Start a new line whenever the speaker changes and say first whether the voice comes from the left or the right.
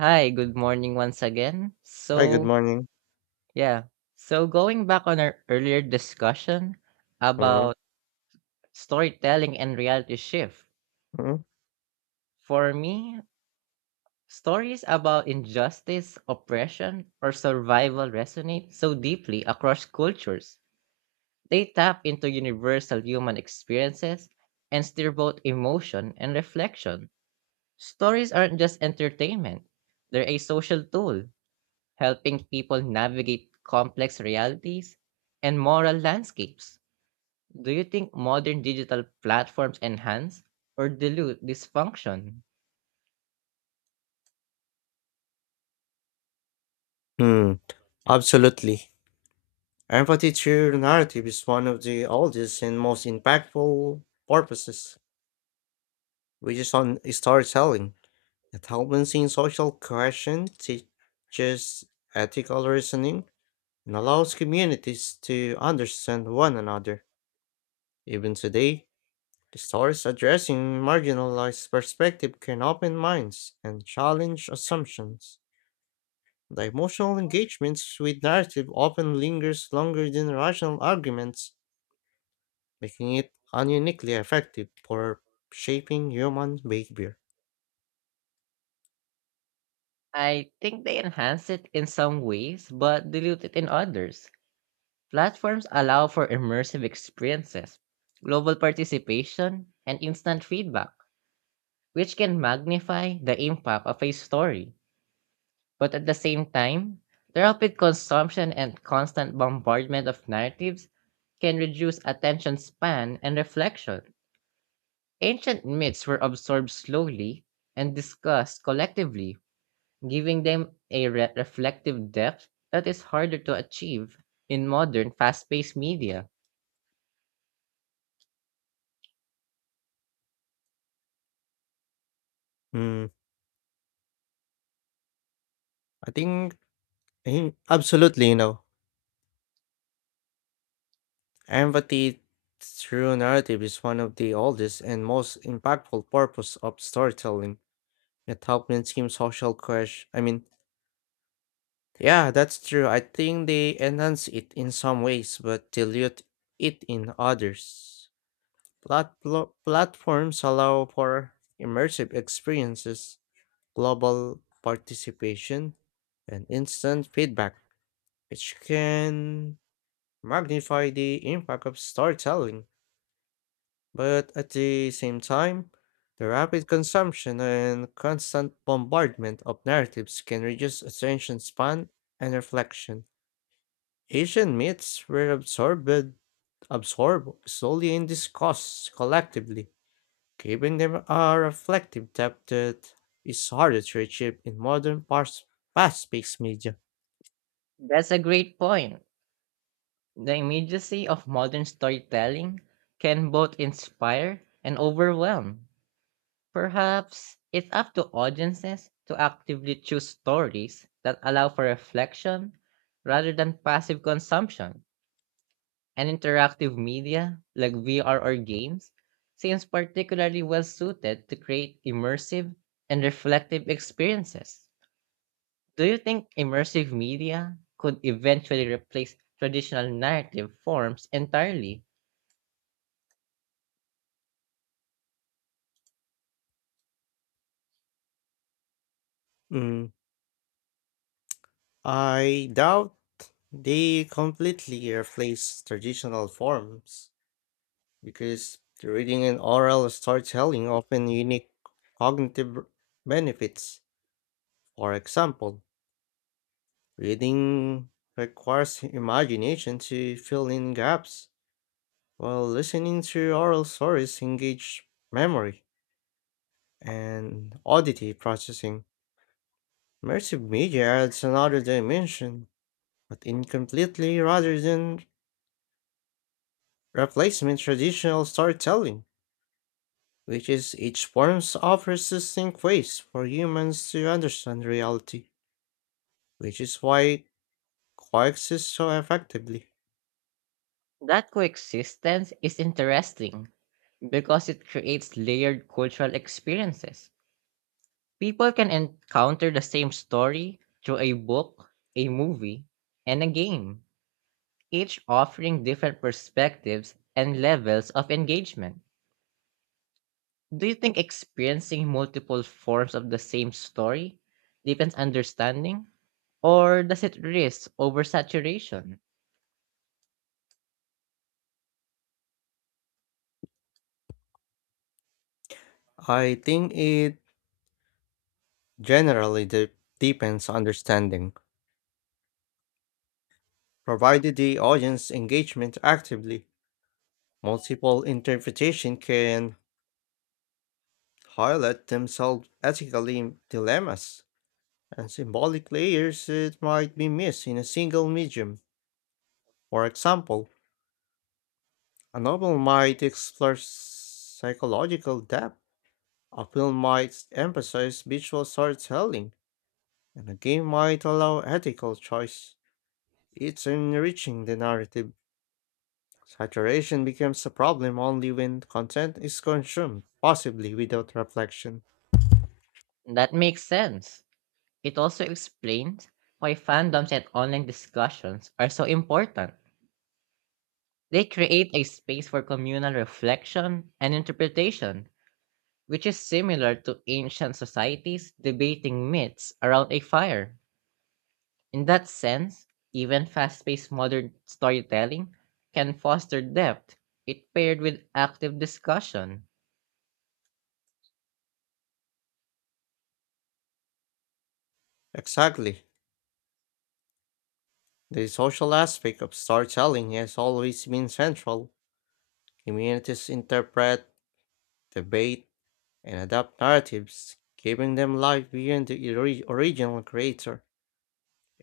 right: Hi, good morning once again.
left: Hi, good
right: So,
left: morning.
right: yeah. So, going back on our earlier discussion
left: Mhm,
right: about storytelling and reality shift,
left: mhm.
right: for me, stories about injustice, oppression, or survival resonate so deeply across cultures. They tap into universal human experiences and stir both emotion and reflection. Stories aren't just entertainment, they're a social tool helping people navigate complex realities and moral landscapes. Do you think modern digital platforms enhance or dilute this function?
left: Hmm, absolutely. Empathy through narrative is one of the oldest and most impactful purposes, which is on storytelling. It helps maintain social cohesion, teaches ethical reasoning, and allows communities to understand one another. Even today, the stories addressing marginalized perspective can open minds and challenge assumptions. The emotional engagements with narrative often lingers longer than rational arguments, making it uniquely effective for shaping human behavior.
right: I think they enhance it in some ways, but dilute it in others. Platforms allow for immersive experiences, global participation, and instant feedback, which can magnify the impact of a story. But at the same time, the rapid consumption and constant bombardment of narratives can reduce attention span and reflection. Ancient myths were absorbed slowly and discussed collectively, giving them a reflective depth that is harder to achieve in modern fast paced media.
left: Hmm, I think absolutely, empathy through narrative is one of the oldest and most impactful purpose of storytelling. It helps in social crash. I mean, yeah, that's true. I think they enhance it in some ways, but dilute it in others. Platforms allow for immersive experiences, global participation, and instant feedback, which can magnify the impact of storytelling. But at the same time, the rapid consumption and constant bombardment of narratives can reduce attention span and reflection. Asian myths were absorbed solely in discourse collectively, giving them a reflective depth that is harder to achieve in modern fast-paced media.
right: That's a great point. The immediacy of modern storytelling can both inspire and overwhelm. Perhaps it's up to audiences to actively choose stories that allow for reflection rather than passive consumption. And interactive media like VR or games seems particularly well suited to create immersive and reflective experiences. Do you think immersive media could eventually replace traditional narrative forms entirely?
left: Mm, I doubt they completely replace traditional forms because the reading and oral storytelling offer unique cognitive benefits. For example, reading requires imagination to fill in gaps, while listening to oral stories engage memory and oddity processing. Immersive media adds another dimension, but incompletely rather than replacement traditional storytelling, which is each form offers distinct ways for humans to understand reality, which is why it coexists so effectively.
right: That coexistence is interesting because it creates layered cultural experiences. People can encounter the same story through a book, a movie, and a game, each offering different perspectives and levels of engagement. Do you think experiencing multiple forms of the same story deepens understanding, or does it risk oversaturation?
left: I think it generally deepens understanding, provided the audience engagement actively. Multiple interpretation can highlight themselves ethically dilemmas and symbolic layers that might be missed in a single medium. For example, a novel might explore psychological depth, a film might emphasize visual storytelling, and a game might allow ethical choice. It's enriching the narrative. Saturation becomes a problem only when content is consumed, possibly without reflection.
right: That makes sense. It also explains why fandoms and online discussions are so important. They create a space for communal reflection and interpretation which is similar to ancient societies debating myths around a fire. In that sense, even fast paced modern storytelling can foster depth, it paired with active discussion.
left: Exactly. The social aspect of storytelling has always been central. Communities interpret, debate, and adapt narratives, giving them life beyond the original creator.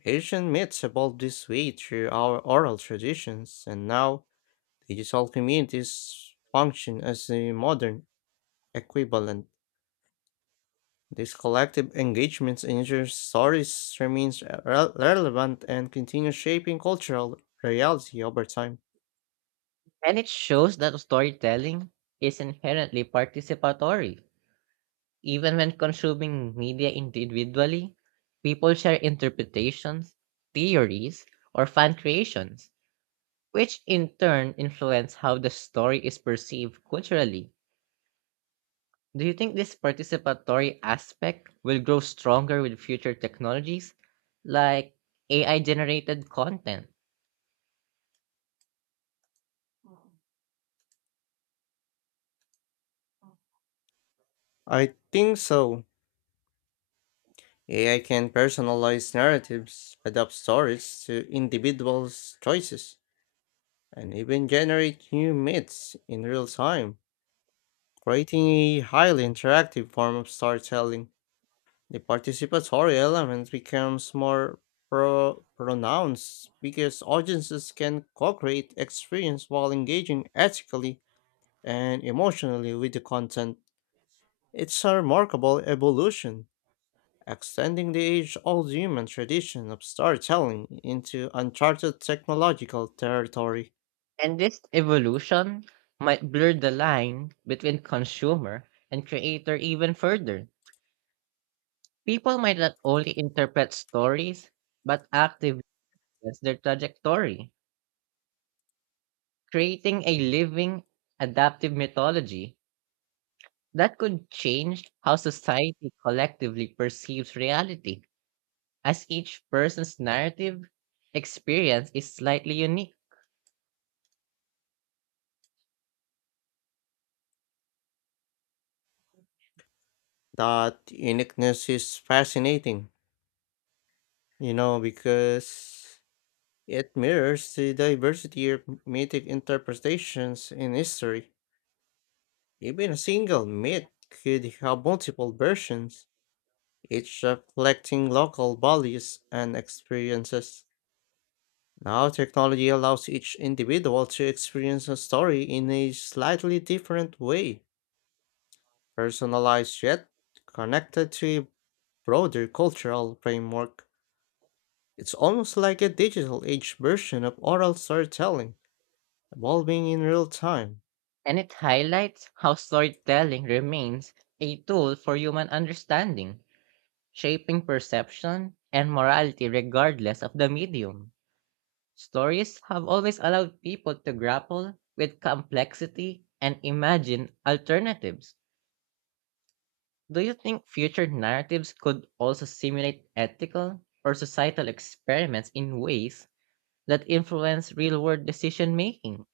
left: Asian myths evolved this way through our oral traditions, and now digital communities function as the modern equivalent. This collective engagement ensures stories remains relevant and continues shaping cultural reality over time.
right: And it shows that storytelling is inherently participatory. Even when consuming media individually, people share interpretations, theories, or fan creations, which in turn influence how the story is perceived culturally. Do you think this participatory aspect will grow stronger with future technologies like AI generated content?
left: I think so. AI can personalize narratives, adapt stories to individuals' choices, and even generate new myths in real time, creating a highly interactive form of storytelling. The participatory element becomes more pronounced because audiences can co create experience while engaging ethically and emotionally with the content. It's a remarkable evolution extending the age-old human tradition of storytelling into uncharted technological territory.
right: And this evolution might blur the line between consumer and creator even further. People might not only interpret stories, but actively influence their trajectory, creating a living, adaptive mythology that could change how society collectively perceives reality. As each person's narrative experience is slightly unique,
left: That uniqueness is fascinating, because it mirrors the diversity of mythic interpretations in history. Even a single myth could have multiple versions, each reflecting local values and experiences. Now, technology allows each individual to experience a story in a slightly different way, personalized yet connected to a broader cultural framework. It's almost like a digital age version of oral storytelling, evolving in real time.
right: and it highlights how storytelling remains a tool for human understanding, shaping perception and morality regardless of the medium. Stories have always allowed people to grapple with complexity and imagine alternatives. Do you think future narratives could also simulate ethical or societal experiments in ways that influence real world decision making?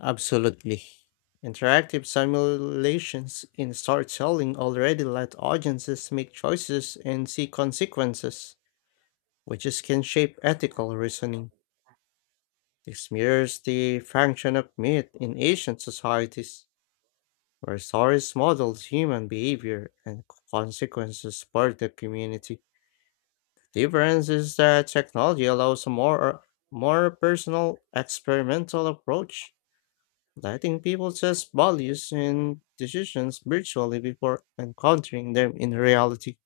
left: Absolutely. Interactive simulations in storytelling already let audiences make choices and see consequences, can shape ethical reasoning. This mirrors the function of myth in ancient societies, where stories modeled human behavior and consequences for the community. The difference is that technology allows a more personal, experimental approach, letting people test values and decisions virtually before encountering them in reality.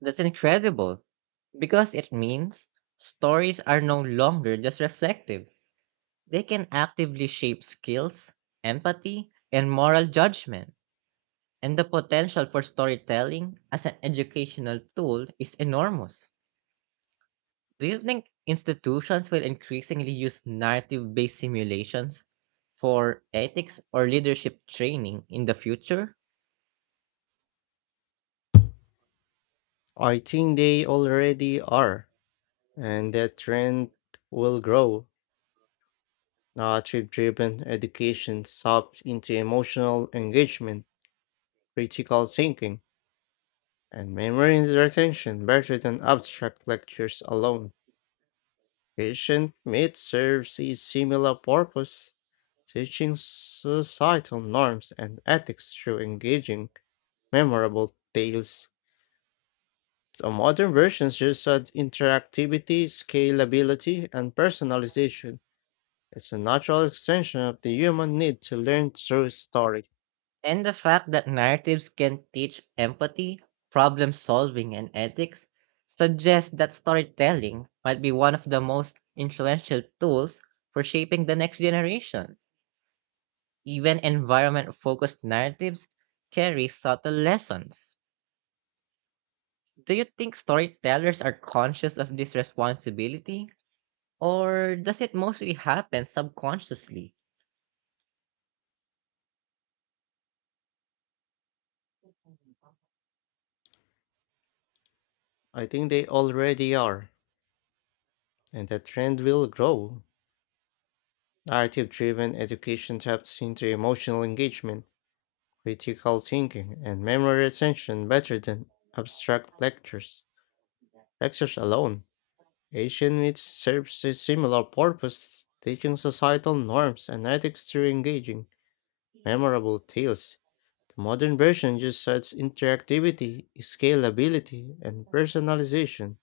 right: That's incredible because it means stories are no longer just reflective. They can actively shape skills, empathy, and moral judgment. And the potential for storytelling as an educational tool is enormous. Do you think institutions will increasingly use narrative based simulations for ethics or leadership training in the future?
left: I think they already are, and that trend will grow. Narrative driven education taps into emotional engagement, critical thinking, and memory retention better than abstract lectures alone. Patient myth serves a similar purpose, teaching societal norms and ethics through engaging, memorable tales. The modern versions just add interactivity, scalability, and personalization. It's a natural extension of the human need to learn through story.
right: And the fact that narratives can teach empathy, problem solving, and ethics suggests that storytelling might be one of the most influential tools for shaping the next generation. Even environment focused narratives carry subtle lessons. Do you think storytellers are conscious of this responsibility, or does it mostly happen subconsciously?
left: I think they already are, and the trend will grow. Narrative driven education taps into emotional engagement, critical thinking, and memory retention better than abstract lectures. Lectures alone. Asian myths serves a similar purpose, teaching societal norms and ethics through engaging, memorable tales. The modern version just adds interactivity, scalability, and personalization.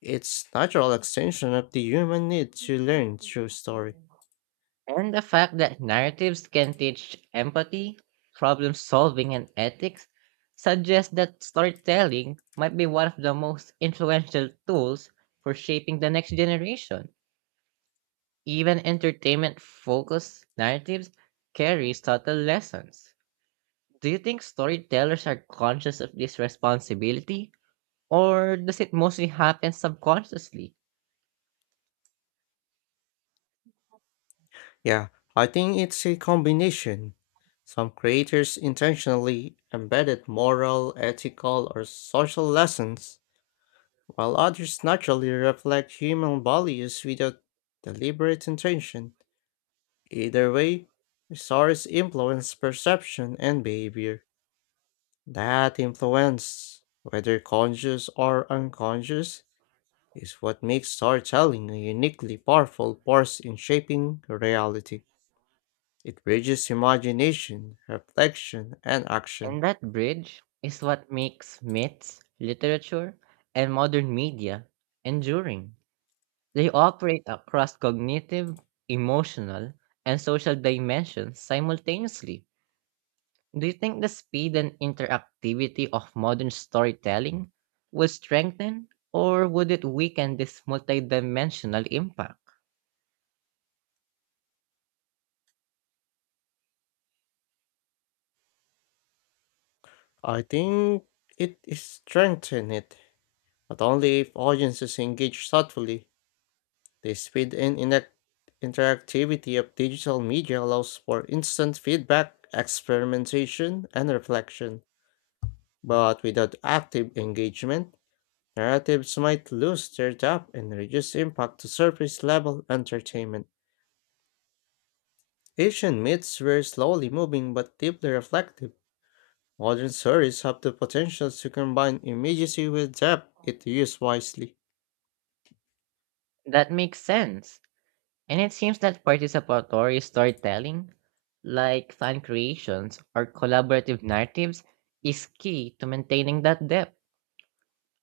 left: It's natural extension of the human need to learn through story.
right: And the fact that narratives can teach empathy, problem solving, and ethics suggests that storytelling might be one of the most influential tools for shaping the next generation. Even entertainment focused narratives carry subtle lessons. Do you think storytellers are conscious of this responsibility, or does it mostly happen subconsciously?
left: Yeah, I think it's a combination. Some creators intentionally embedded moral, ethical, or social lessons, while others naturally reflect human values without deliberate intention. Either way, stories influence perception and behavior. That influence, whether conscious or unconscious, is what makes storytelling a uniquely powerful force in shaping reality. It bridges imagination, reflection, and action.
right: And that bridge is what makes myths, literature, and modern media enduring. They operate across cognitive, emotional, and social dimensions simultaneously. Do you think the speed and interactivity of modern storytelling will strengthen or would it weaken this multidimensional impact?
left: I think it is strengthens it, but only if audiences engage thoughtfully. The speed and interactivity of digital media allows for instant feedback, experimentation, and reflection. But without active engagement, narratives might lose their depth and reduce impact to surface level entertainment. Asian myths were slowly moving but deeply reflective. Modern stories have the potential to combine immediacy with depth if used wisely.
right: That makes sense. And it seems that participatory storytelling, like fan creations or collaborative narratives, is key to maintaining that depth.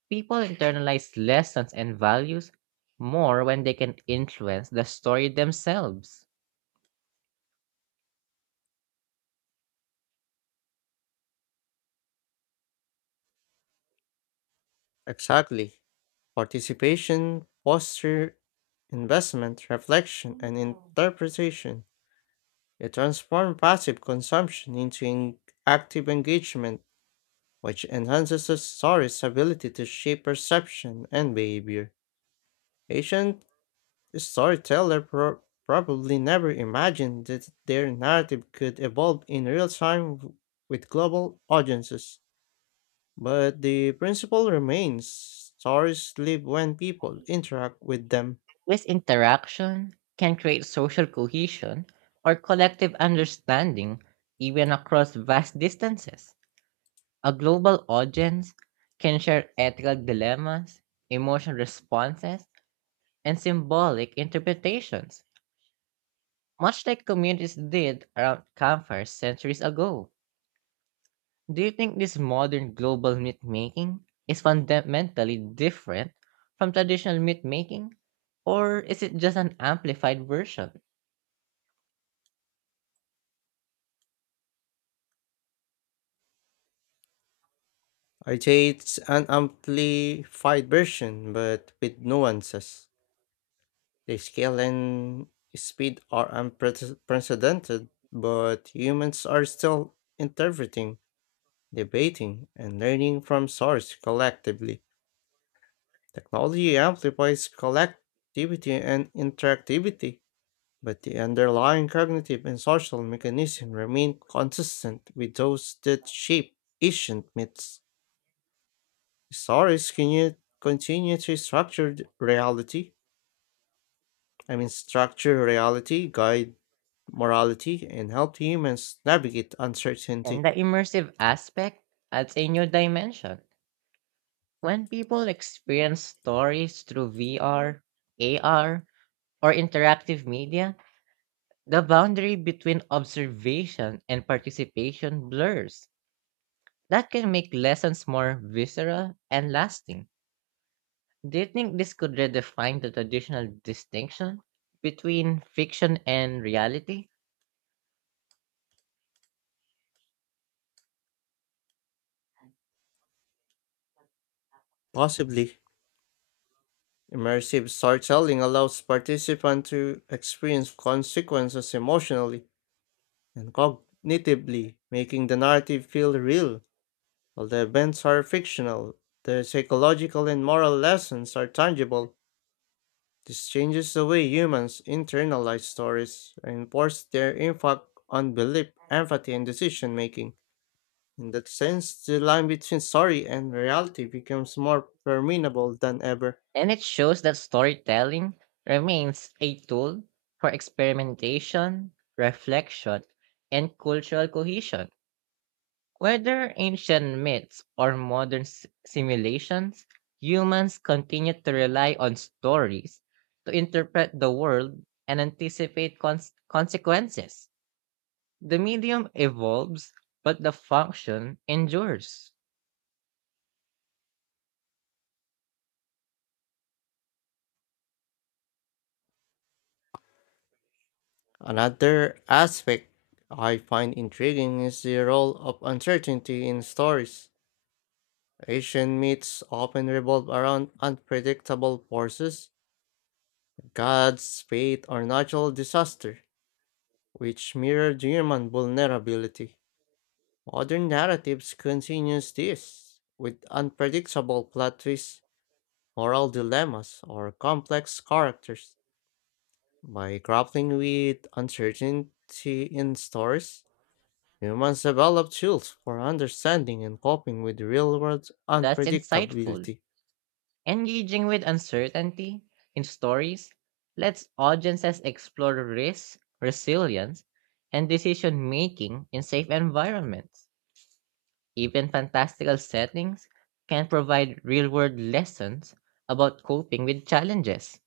right: People internalize lessons and values more when they can influence the story themselves.
left: Exactly. Participation foster investment, reflection, and interpretation. It transforms passive consumption into active engagement, which enhances the story's ability to shape perception and behavior. Ancient storyteller probably never imagined that their narrative could evolve in real time with global audiences. But the principle remains stories live when people interact with them.
right: This interaction can create social cohesion or collective understanding even across vast distances. A global audience can share ethical dilemmas, emotional responses, and symbolic interpretations, much like communities did around campfires centuries ago. Do you think this modern global myth making is fundamentally different from traditional myth making? Or is it just an amplified version?
left: I'd say it's an amplified version, but with nuances. The scale and speed are unprecedented, but humans are still interpreting, debating, and learning from source collectively. Technology amplifies collectivity and interactivity, but the underlying cognitive and social mechanisms remain consistent with those that shape ancient myths. Stories can yet continue to structure the reality, I mean, structure reality, guide morality, and help humans navigate
right: And
left: uncertainty.
right: the immersive aspect adds a new dimension. When people experience stories through VR, AR, or interactive media, the boundary between observation and participation blurs. That can make lessons more visceral and lasting. Do you think this could redefine the traditional distinction between fiction and reality?
left: Possibly, immersive storytelling allows participants to experience consequences emotionally and cognitively, making the narrative feel real. While the events are fictional, the psychological and moral lessons are tangible. This changes the way humans internalize stories and enforce their impact on belief, empathy, and decision making. In that sense, the line between story and reality becomes more permeable than ever.
right: And it shows that storytelling remains a tool for experimentation, reflection, and cultural cohesion. Whether ancient myths or modern simulations, humans continue to rely on stories to interpret the world and anticipate consequences. The medium evolves, but the function endures.
left: Another aspect I find intriguing is the role of uncertainty in stories. Asian myths often revolve around unpredictable forces, gods, fate, or natural disaster, which mirror human vulnerability. Modern narratives continues this, with unpredictable plot twists, moral dilemmas, or complex characters. By grappling with uncertainty in stories, humans develop tools for understanding and coping with real-world
right: That's insightful.
left: unpredictability.
right: Engaging with uncertainty in stories lets audiences explore risk, resilience, and decision making in safe environments. Even fantastical settings can provide real world lessons about coping with challenges.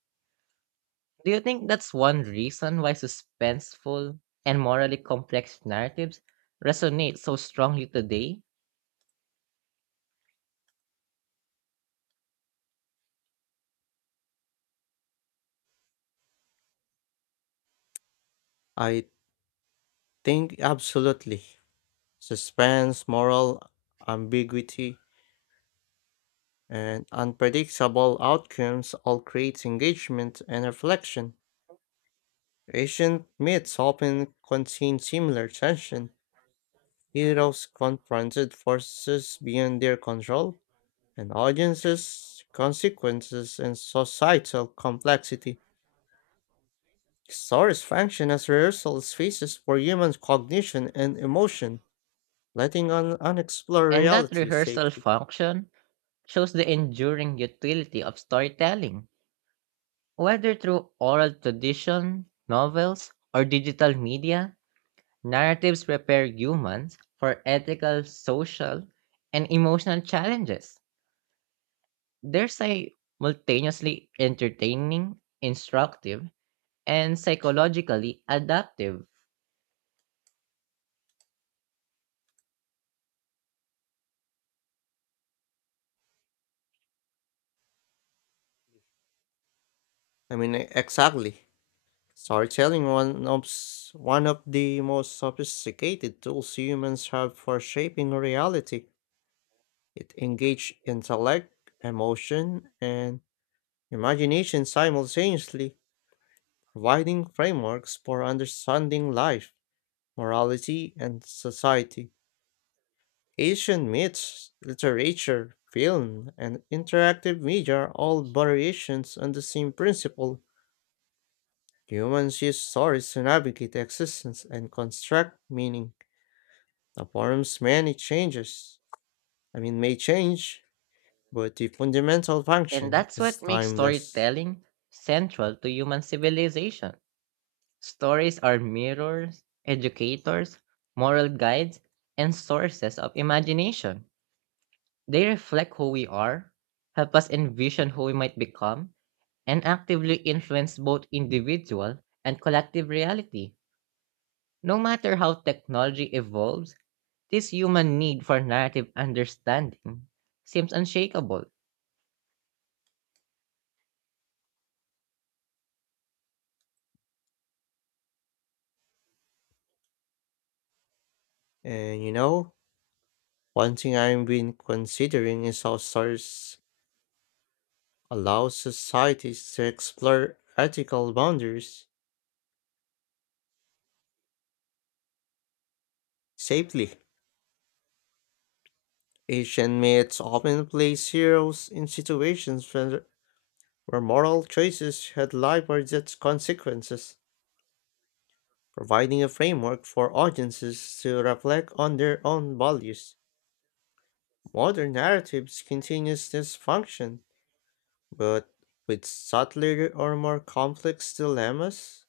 right: Do you think that's one reason why suspenseful and morally complex narratives resonate so strongly today?
left: I think absolutely. Suspense, moral ambiguity, and unpredictable outcomes all create engagement and reflection. Ancient myths often contain similar tension. Heroes confronted forces beyond their control, and audiences, consequences, and societal complexity. Stories function as rehearsal spaces for human cognition and emotion, letting on unexplored
right: And that
left: reality
right: rehearsal
left: safely.
right: function shows the enduring utility of storytelling. Whether through oral tradition, novels, or digital media, narratives prepare humans for ethical, social, and emotional challenges. They're simultaneously entertaining, instructive, and psychologically adaptive.
left: I mean, exactly. Storytelling one of the most sophisticated tools humans have for shaping reality. It engages intellect, emotion, and imagination simultaneously, providing frameworks for understanding life, morality, and society. Asian myths, literature, film, and interactive media are all variations on the same principle. Humans use stories to navigate existence and construct meaning. The form's many changes, I mean, may change, but the fundamental
right: And
left: function
right: that's
left: is
right: what makes
left: timeless.
right: storytelling central to human civilization. Stories are mirrors, educators, moral guides, and sources of imagination. They reflect who we are, help us envision who we might become, and actively influence both individual and collective reality. No matter how technology evolves, this human need for narrative understanding seems unshakable.
left: And one thing I've been considering is how stars allow societies to explore ethical boundaries safely. Asian myths often place heroes in situations where moral choices had life or death consequences, providing a framework for audiences to reflect on their own values. Modern narratives continues this function, but with subtler or more complex dilemmas,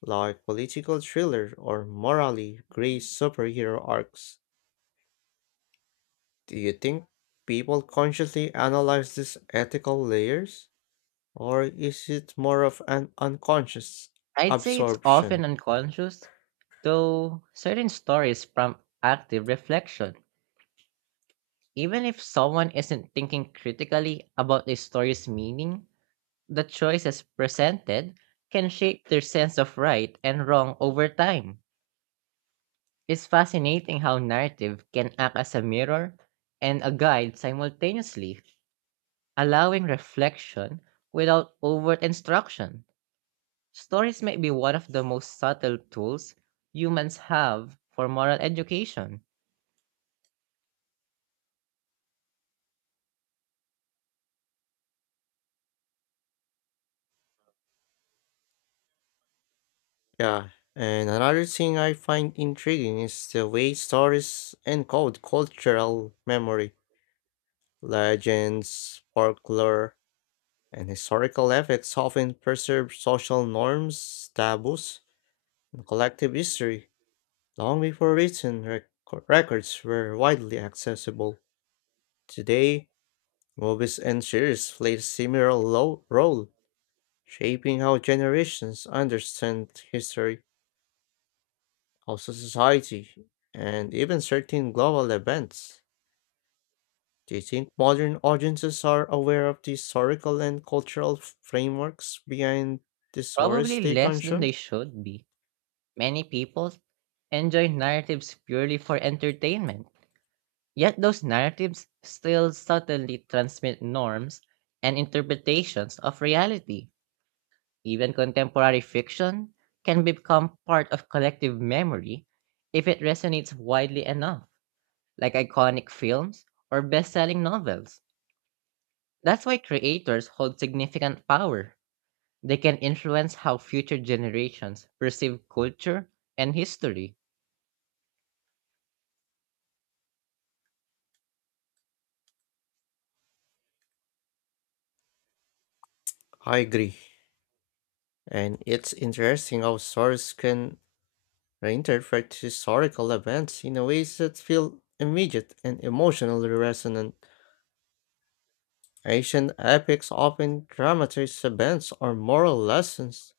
left: like political thriller or morally gray superhero arcs. Do you think people consciously analyze these ethical layers, or is it more of an unconscious
right: I'd say it's often
left: absorption?
right: unconscious, though certain stories prompt active reflection. Even if someone isn't thinking critically about a story's meaning, the choices presented can shape their sense of right and wrong over time. It's fascinating how narrative can act as a mirror and a guide simultaneously, allowing reflection without overt instruction. Stories might be one of the most subtle tools humans have for moral education,
left: Yeah, and another thing I find intriguing is the way stories encode cultural memory, legends, folklore, and historical ethics often preserve social norms, taboos, and collective history long before written records were widely accessible. Today, movies and series play a similar role, shaping how generations understand history, also society, and even certain global events. Do you think modern audiences are aware of the historical and cultural frameworks behind the stories
right: probably
left: they
right: less than they
left: consume?
right: should be. Many people enjoy narratives purely for entertainment, yet those narratives still subtly transmit norms and interpretations of reality. Even contemporary fiction can become part of collective memory if it resonates widely enough, like iconic films or best selling novels. That's why creators hold significant power. They can influence how future generations perceive culture and history.
left: I agree. And it's interesting how stories can reinterpret historical events in a ways that feel immediate and emotionally resonant. Ancient epics often dramatize events or moral lessons,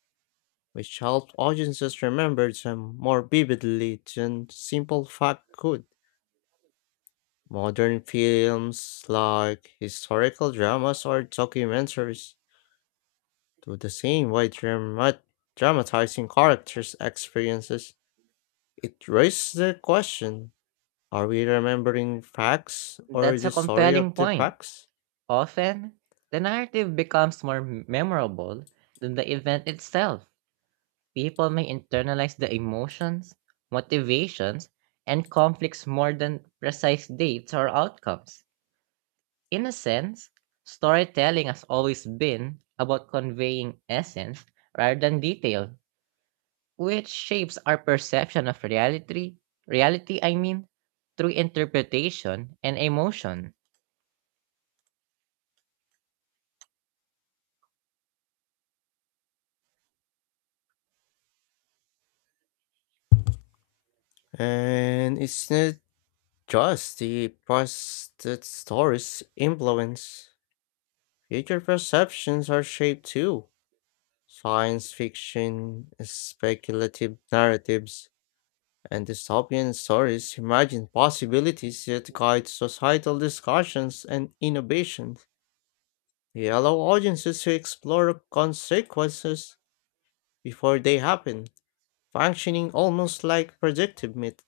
left: which help audiences remember them more vividly than simple fact could. Modern films, like historical dramas or documentaries, do the same by dramatizing characters' experiences. It raises the question, are we remembering facts or
right: That's a
left: the story
right: compelling
left: of the
right: point.
left: facts?
right: Often, the narrative becomes more memorable than the event itself. People may internalize the emotions, motivations, and conflicts more than precise dates or outcomes. In a sense, storytelling has always been about conveying essence rather than detail, which shapes our perception of reality, I mean, through interpretation and emotion.
left: And it's not just the past that stories influence. Future perceptions are shaped too. Science fiction, speculative narratives, and dystopian stories imagine possibilities that guide societal discussions and innovations. They allow audiences to explore consequences before they happen, functioning almost like predictive myth.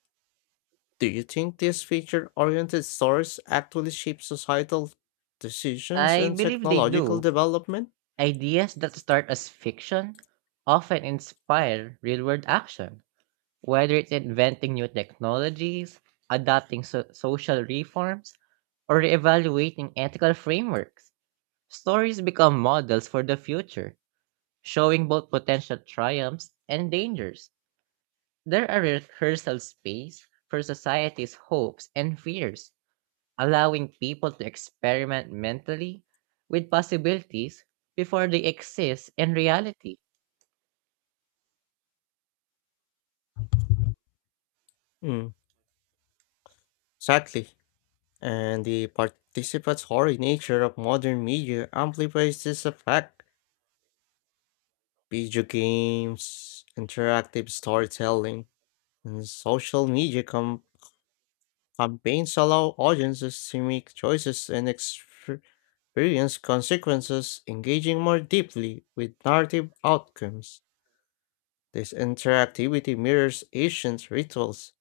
left: Do you think these feature oriented stores actually shape societal decisions
right: I
left: and
right: believe they
left: technological
right: do.
left: development?
right: Ideas that start as fiction often inspire real world action, whether it's inventing new technologies, adapting social reforms, or reevaluating ethical frameworks. Stories become models for the future, showing both potential triumphs and dangers. They're a rehearsal space for society's hopes and fears, allowing people to experiment mentally with possibilities before they exist in reality.
left: Mm, exactly. And the participatory nature of modern media amplifies this effect. Video games, interactive storytelling, and social media campaigns allow audiences to make choices and experience consequences, engaging more deeply with narrative outcomes. This interactivity mirrors ancient rituals,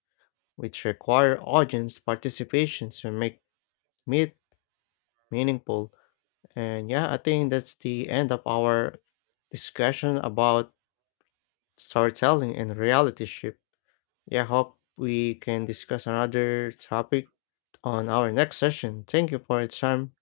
left: which require audience participation to make it meaningful. And yeah, I think that's the end of our discussion about storytelling and reality shift. Yeah, hope we can discuss another topic on our next session. Thank you for your time.